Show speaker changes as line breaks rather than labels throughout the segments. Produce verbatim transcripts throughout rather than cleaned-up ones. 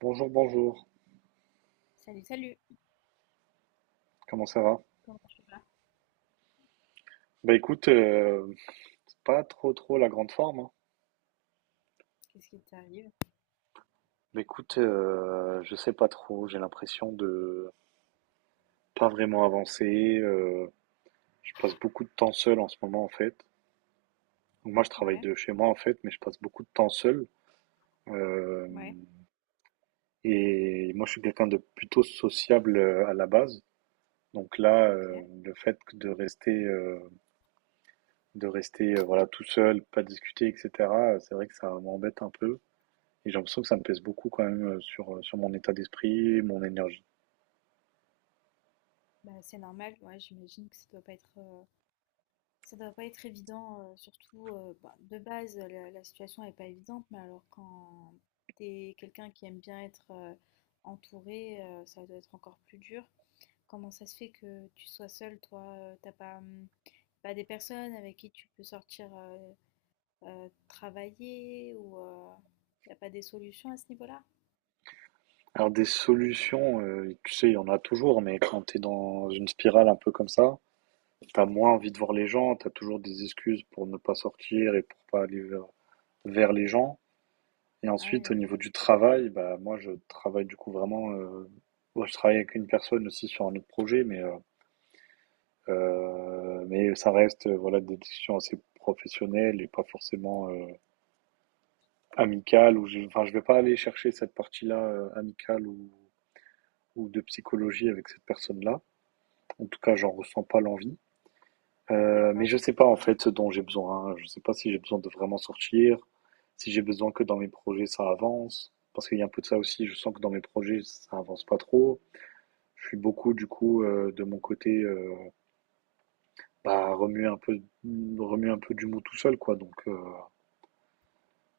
Bonjour, bonjour.
Salut, salut.
Comment ça va?
Comment tu vas?
Bah écoute, euh, c'est pas trop trop la grande forme, hein.
Qu'est-ce qui t'arrive?
Bah écoute, euh, je sais pas trop. J'ai l'impression de pas vraiment avancer. euh, je passe beaucoup de temps seul en ce moment en fait. Donc moi je travaille
Ouais,
de chez moi en fait, mais je passe beaucoup de temps seul. Euh,
ouais,
et moi je suis quelqu'un de plutôt sociable euh, à la base. Donc là, euh,
ok.
le fait que de rester, euh, de rester euh, voilà tout seul, pas discuter, et cetera. C'est vrai que ça m'embête un peu. Et j'ai l'impression que ça me pèse beaucoup quand même euh, sur, euh, sur mon état d'esprit, mon énergie.
Bah, c'est normal, ouais, j'imagine que ça doit pas être, euh, ça doit pas être évident, euh, surtout euh, bah, de base, la, la situation est pas évidente, mais alors quand t'es quelqu'un qui aime bien être euh, entouré, euh, ça doit être encore plus dur. Comment ça se fait que tu sois seul, toi? euh, T'as pas, hum, pas des personnes avec qui tu peux sortir euh, euh, travailler ou euh, y a pas des solutions à ce niveau-là?
Alors des solutions, euh, tu sais, il y en a toujours, mais quand t'es dans une spirale un peu comme ça, t'as moins envie de voir les gens, t'as toujours des excuses pour ne pas sortir et pour pas aller vers, vers les gens. Et
Ah oui,
ensuite, au
oui,
niveau du travail, bah moi je travaille du coup vraiment, euh, moi, je travaille avec une personne aussi sur un autre projet, mais euh, euh, mais ça reste euh, voilà des discussions assez professionnelles et pas forcément euh, amicale ou je, enfin, je vais pas aller chercher cette partie-là euh, amicale ou, ou de psychologie avec cette personne-là. En tout cas, j'en ressens pas l'envie. Euh, mais
d'accord.
je sais pas en fait ce dont j'ai besoin. Je sais pas si j'ai besoin de vraiment sortir, si j'ai besoin que dans mes projets ça avance. Parce qu'il y a un peu de ça aussi. Je sens que dans mes projets ça avance pas trop. Je suis beaucoup du coup euh, de mon côté euh, bah, remuer un peu remuer un peu du mou tout seul quoi. Donc euh,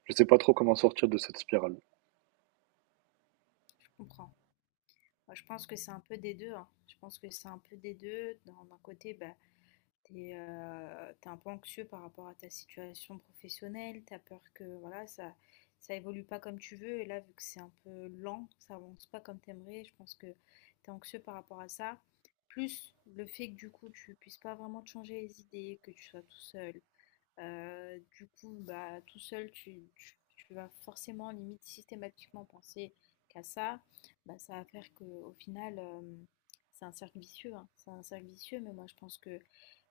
je sais pas trop comment sortir de cette spirale.
Je comprends. Moi, je pense que c'est un peu des deux, hein. Je pense que c'est un peu des deux. D'un d'un côté, bah, t'es euh, t'es un peu anxieux par rapport à ta situation professionnelle. T'as peur que voilà, ça ça évolue pas comme tu veux. Et là, vu que c'est un peu lent, ça avance pas comme t'aimerais. Je pense que t'es anxieux par rapport à ça. Plus le fait que du coup, tu puisses pas vraiment te changer les idées, que tu sois tout seul, euh, du coup, bah, tout seul, tu, tu- tu vas forcément, limite, systématiquement penser qu'à ça. Bah, ça va faire qu'au final, euh, c'est un cercle vicieux, hein. C'est un cercle vicieux, mais moi, je pense que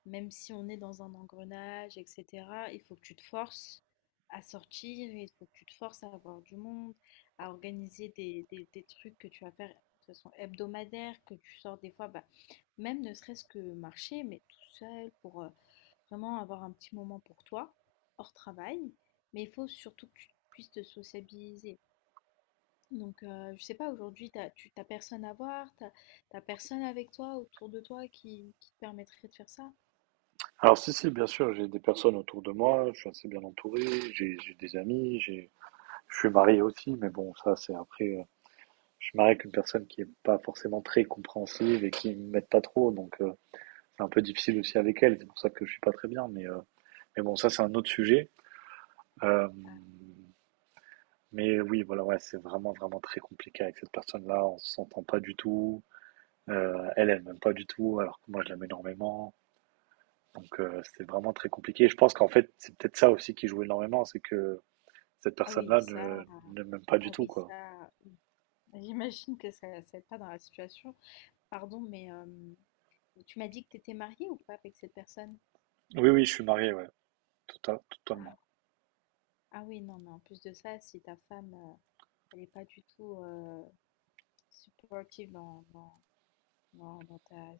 même si on est dans un engrenage, et cetera, il faut que tu te forces à sortir, il faut que tu te forces à avoir du monde, à organiser des, des- des trucs que tu vas faire de façon hebdomadaire, que tu sors des fois, bah, même ne serait-ce que marcher, mais tout seul pour... euh, vraiment avoir un petit moment pour toi, hors travail, mais il faut surtout que tu puisses te sociabiliser. Donc, euh, je sais pas, aujourd'hui, t'as, tu t'as personne à voir, t'as, t'as personne avec toi, autour de toi, qui, qui te permettrait de faire ça.
Alors si, si, bien sûr, j'ai des personnes autour de moi, je suis assez bien entouré, j'ai j'ai des amis, j'ai je suis marié aussi, mais bon, ça c'est après, euh, je suis marié avec une personne qui est pas forcément très compréhensive et qui m'aide pas trop, donc euh, c'est un peu difficile aussi avec elle, c'est pour ça que je suis pas très bien, mais, euh, mais bon, ça c'est un autre sujet. Euh,
Ah,
mais oui, voilà, ouais, c'est vraiment, vraiment très compliqué avec cette personne-là, on s'entend pas du tout, euh, elle, elle m'aime pas du tout, alors que moi je l'aime énormément. Donc euh, c'était vraiment très compliqué. Et je pense qu'en fait, c'est peut-être ça aussi qui joue énormément, c'est que cette
ah oui,
personne-là
ça,
ne, ne m'aime pas du
ah
tout,
oui,
quoi.
ça, j'imagine que ça, ça aide pas dans la situation. Pardon, mais euh, tu m'as dit que t'étais mariée ou pas avec cette personne?
Oui, oui, je suis marié, ouais, tout à,
Ah,
totalement.
ah oui, non, mais en plus de ça, si ta femme, euh, elle est pas du tout euh, supportive dans, dans non, dans ta,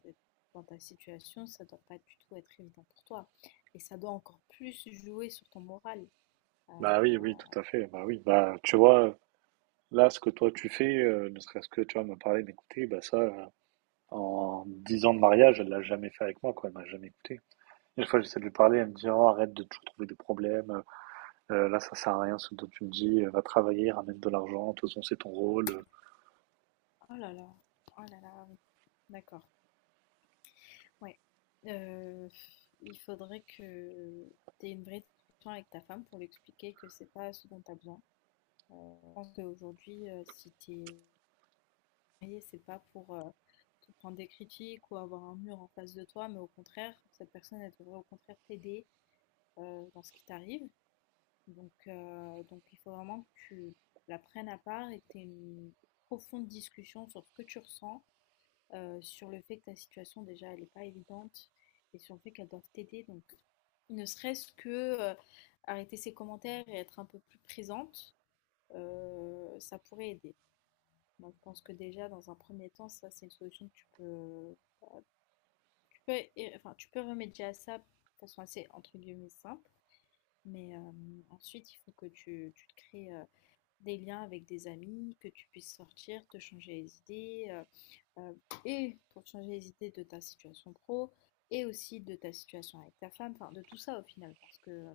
dans ta situation, ça doit pas du tout être évident pour toi. Et ça doit encore plus jouer sur ton moral. Euh,
Bah oui, oui, tout
oh
à fait. Bah oui, bah tu vois, là, ce que toi tu fais, euh, ne serait-ce que tu vas me parler, m'écouter, bah ça, euh, en dix ans de mariage, elle l'a jamais fait avec moi, quoi. Elle m'a jamais écouté. Une fois, j'essaie de lui parler, elle me dit, oh, arrête de toujours trouver des problèmes. Euh, là, ça sert à rien ce dont tu me dis. Euh, Va travailler, ramène de l'argent. De toute façon, c'est ton rôle.
là là, oh là là, oui. D'accord. Ouais. Euh, il faudrait que tu aies une vraie discussion avec ta femme pour lui expliquer que c'est pas ce dont tu as besoin. Euh, je pense qu'aujourd'hui, euh, si tu es marié, c'est pas pour euh, te prendre des critiques ou avoir un mur en face de toi, mais au contraire, cette personne, elle devrait au contraire t'aider euh, dans ce qui t'arrive. Donc, heu, donc il faut vraiment que tu la prennes à part et que tu aies une profonde discussion sur ce que tu ressens, heu, sur le fait que ta situation déjà elle est pas évidente et sur le fait qu'elles doivent t'aider. Donc ne serait-ce que, heu, arrêter ses commentaires et être un peu plus présente, heu, ça pourrait aider. Moi, je pense que déjà dans un premier temps, ça c'est une solution que tu peux tu peux é enfin tu peux remédier à ça de façon assez entre guillemets «simple». Mais, hem, ensuite il faut que tu tu te crées, heu des liens avec des amis, que tu puisses sortir, te changer les idées, euh, euh, et pour te changer les idées de ta situation pro, et aussi de ta situation avec ta femme, enfin de tout ça au final, parce que... euh,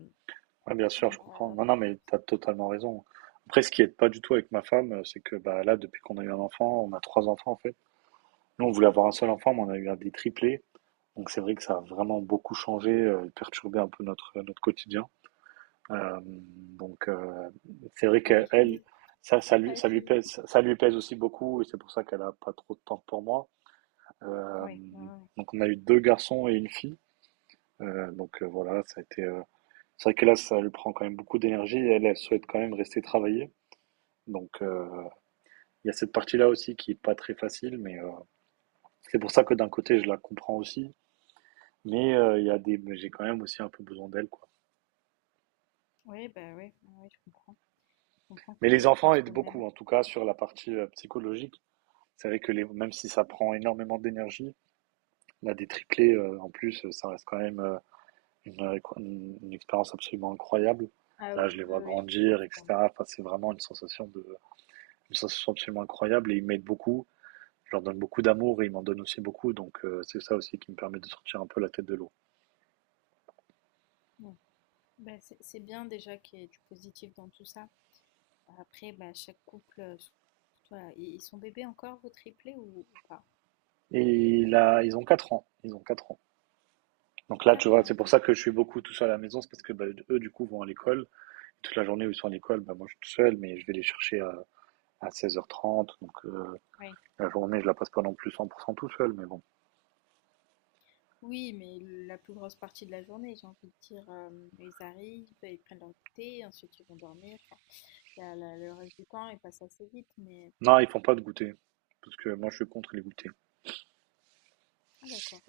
Ouais, bien sûr, je comprends. Non, non, mais tu as totalement raison. Après, ce qui aide pas du tout avec ma femme, euh, c'est que bah, là, depuis qu'on a eu un enfant, on a trois enfants en fait. Nous, on voulait avoir un seul enfant, mais on a eu un des triplés. Donc c'est vrai que ça a vraiment beaucoup changé, euh, perturbé un peu notre, euh, notre quotidien. Euh, donc euh, c'est vrai
ah oui,
qu'elle, ça,
ça
ça
doit pas
lui, ça
être
lui
évident.
pèse, ça lui pèse aussi beaucoup, et c'est pour ça qu'elle a pas trop de temps pour moi. Euh,
Oui, ouais, ouais, ouais.
donc on a eu deux garçons et une fille. Euh, donc euh, voilà, ça a été euh, c'est vrai que là, ça lui prend quand même beaucoup d'énergie et elle, elle souhaite quand même rester travailler. Donc, euh, il y a cette partie-là aussi qui est pas très facile, mais euh, c'est pour ça que d'un côté, je la comprends aussi. Mais euh, il y a des, mais j'ai quand même aussi un peu besoin d'elle, quoi.
Ouais, bah ouais, ouais, je comprends. Je comprends
Mais les
que je
enfants
pense
aident
que même.
beaucoup, en tout cas, sur la partie euh, psychologique. C'est vrai que les, même si ça prend énormément d'énergie, là, des triplés, euh, en plus, ça reste quand même euh, une, une- une expérience absolument incroyable.
Ah
Là,
oui,
je les
ah
vois
oui, je
grandir,
comprends.
et cetera. Enfin, c'est vraiment une sensation de, une sensation absolument incroyable et ils m'aident beaucoup. je leur donne beaucoup d'amour et ils m'en donnent aussi beaucoup. Donc euh, c'est ça aussi qui me permet de sortir un peu la tête de l'eau.
Ouais. Bah, c'est c'est bien déjà qu'il y ait du positif dans tout ça. Après, bah, chaque couple, euh, surtout, euh, ils ils sont bébés encore, vos triplés ou, ou pas?
Et là, ils ont quatre ans. Ils ont quatre ans. Donc là, tu
quatre
vois, c'est
ans,
pour ça que je suis beaucoup tout seul à la maison. C'est parce que bah, eux, du coup, vont à l'école. Toute la journée où ils sont à l'école, bah, moi, je suis tout seul, mais je vais les chercher à, à seize heures trente. Donc euh,
ok.
la journée, je la passe pas non plus cent pour cent tout seul. Mais bon.
Oui, mais la plus grosse partie de la journée, j'ai envie de dire, euh, ils arrivent, ils prennent leur thé, ensuite ils vont dormir. Enfin, la- la- le reste du temps, il passe assez vite, mais.
Non, ils font pas de goûter. Parce que moi, je suis contre les goûters.
Ah d'accord.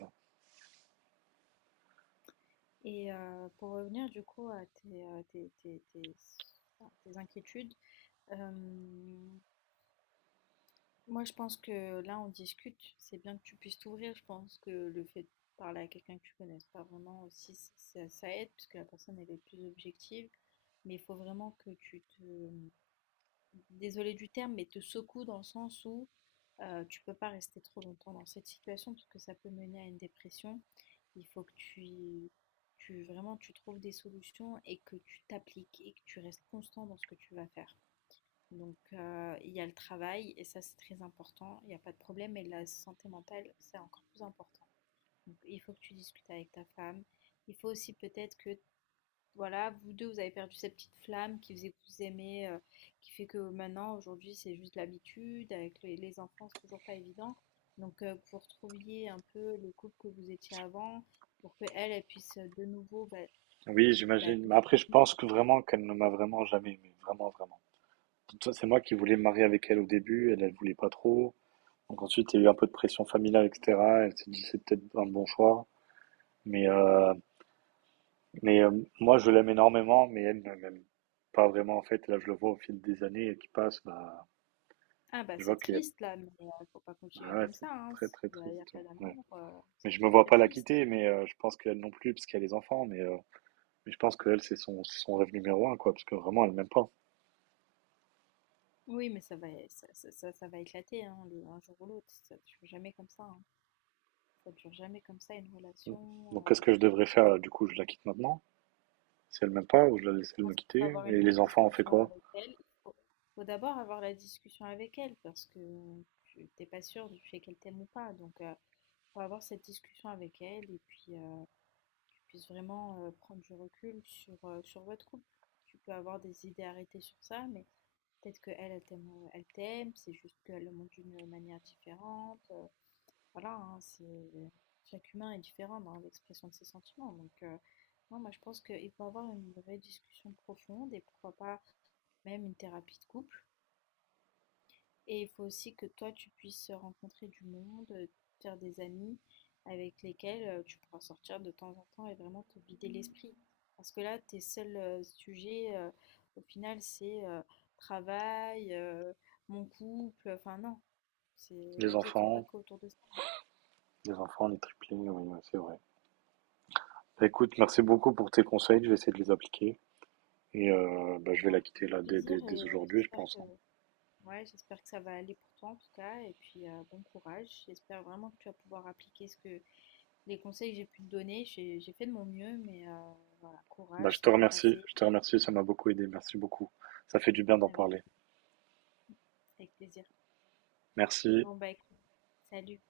Et euh, pour revenir du coup à tes, euh, tes, tes- tes- enfin, tes inquiétudes, euh, moi je pense que là on discute, c'est bien que tu puisses t'ouvrir, je pense que le fait de parler à quelqu'un que tu connaisses pas vraiment aussi, ça, ça aide, parce que la personne elle est plus objective, mais il faut vraiment que tu te, désolée du terme, mais te secoue dans le sens où heu, tu peux pas rester trop longtemps dans cette situation parce que ça peut mener à une dépression. Il faut que tu tu vraiment tu trouves des solutions et que tu t'appliques et que tu restes constant dans ce que tu vas faire. Donc heu, il y a le travail et ça c'est très important, il y a pas de problème, et la santé mentale, c'est encore plus important. Donc il faut que tu discutes avec ta femme. Il faut aussi peut-être que voilà, vous deux, vous avez perdu cette petite flamme qui faisait que vous aimez, heu, qui fait que maintenant, aujourd'hui, c'est juste l'habitude. Avec les les enfants, c'est toujours pas évident. Donc, heu, que vous retrouviez un peu le couple que vous étiez avant pour que elle elle puisse, heu, de nouveau, bah
Oui,
bah,
j'imagine.
te
Mais après, je
soutenir.
pense que vraiment qu'elle ne m'a vraiment jamais aimé. Vraiment, vraiment. C'est moi qui voulais me marier avec elle au début. Elle, elle voulait pas trop. Donc ensuite, il y a eu un peu de pression familiale, et cetera. Elle s'est dit c'est peut-être un bon choix. Mais, euh, mais euh, moi, je l'aime énormément, mais elle ne m'aime pas vraiment, en fait. Et Là, je le vois au fil des années qui passent. Bah,
Ah bah,
je vois
c'est
qu'il y a...
triste là, mais heu, faut pas continuer
Ah ouais,
comme
c'est
ça, hein.
très, très
S'il y a
triste.
pas
Ouais.
d'amour, heu, c'est
Mais je me
très,
vois
très
pas la
triste.
quitter, mais euh, je pense qu'elle non plus, parce qu'elle a les enfants. Mais, euh, mais je pense qu'elle, c'est son, c'est son rêve numéro un, quoi, parce que vraiment, elle m'aime pas.
Oui, mais ça va ça ça ça ça va éclater, hein, le un jour ou l'autre. Ça dure jamais comme ça, hein. Ça dure jamais comme ça une
Donc, qu'est-ce
relation, heu
que je devrais faire? là Du coup, je la quitte maintenant, si elle m'aime pas, ou je la laisse
je
elle me
pense qu'il faut
quitter.
avoir une
Et
vraie
les enfants, on fait
discussion
quoi?
avec elle. Il faut, faut d'abord avoir la discussion avec elle parce que tu t'es pas sûr du fait qu'elle t'aime ou pas. Donc, euh, faut avoir cette discussion avec elle et puis euh, que tu puisses vraiment euh, prendre du recul sur, euh, sur votre couple. Tu peux avoir des idées arrêtées sur ça, mais peut-être que elle, elle t'aime, euh, elle t'aime, c'est juste qu'elle le montre d'une manière différente. Euh, voilà, hein, c'est chaque humain est différent dans l'expression de ses sentiments. Donc, euh, non, moi, je pense qu'il faut avoir une vraie discussion profonde et pourquoi pas même une thérapie de couple. Et il faut aussi que toi, tu puisses rencontrer du monde, euh, faire des amis avec lesquels euh, tu pourras sortir de temps en temps et vraiment te vider l'esprit. Parce que là, tes seuls euh, sujets, euh, au final, c'est euh, travail, euh, mon couple. Enfin, non, c'est
Les
la vie, elle ne tourne pas
enfants,
qu'autour de ça.
les enfants, les triplés, oui, ouais, c'est vrai. Bah, écoute, merci beaucoup pour tes conseils. Je vais essayer de les appliquer. Et euh, bah, je vais la quitter
Avec
là dès,
plaisir
dès- dès
et
aujourd'hui, je
j'espère
pense,
que
hein.
ouais, j'espère que ça va aller pour toi en tout cas et puis euh, bon courage. J'espère vraiment que tu vas pouvoir appliquer ce que les conseils que j'ai pu te donner. J'ai j'ai fait de mon mieux, mais euh, voilà,
Bah,
courage,
je te
ça va
remercie.
passer
Je te remercie. Ça m'a beaucoup aidé. Merci beaucoup. Ça fait du bien d'en
avec
parler.
avec plaisir.
Merci.
Bon bah écoute, salut.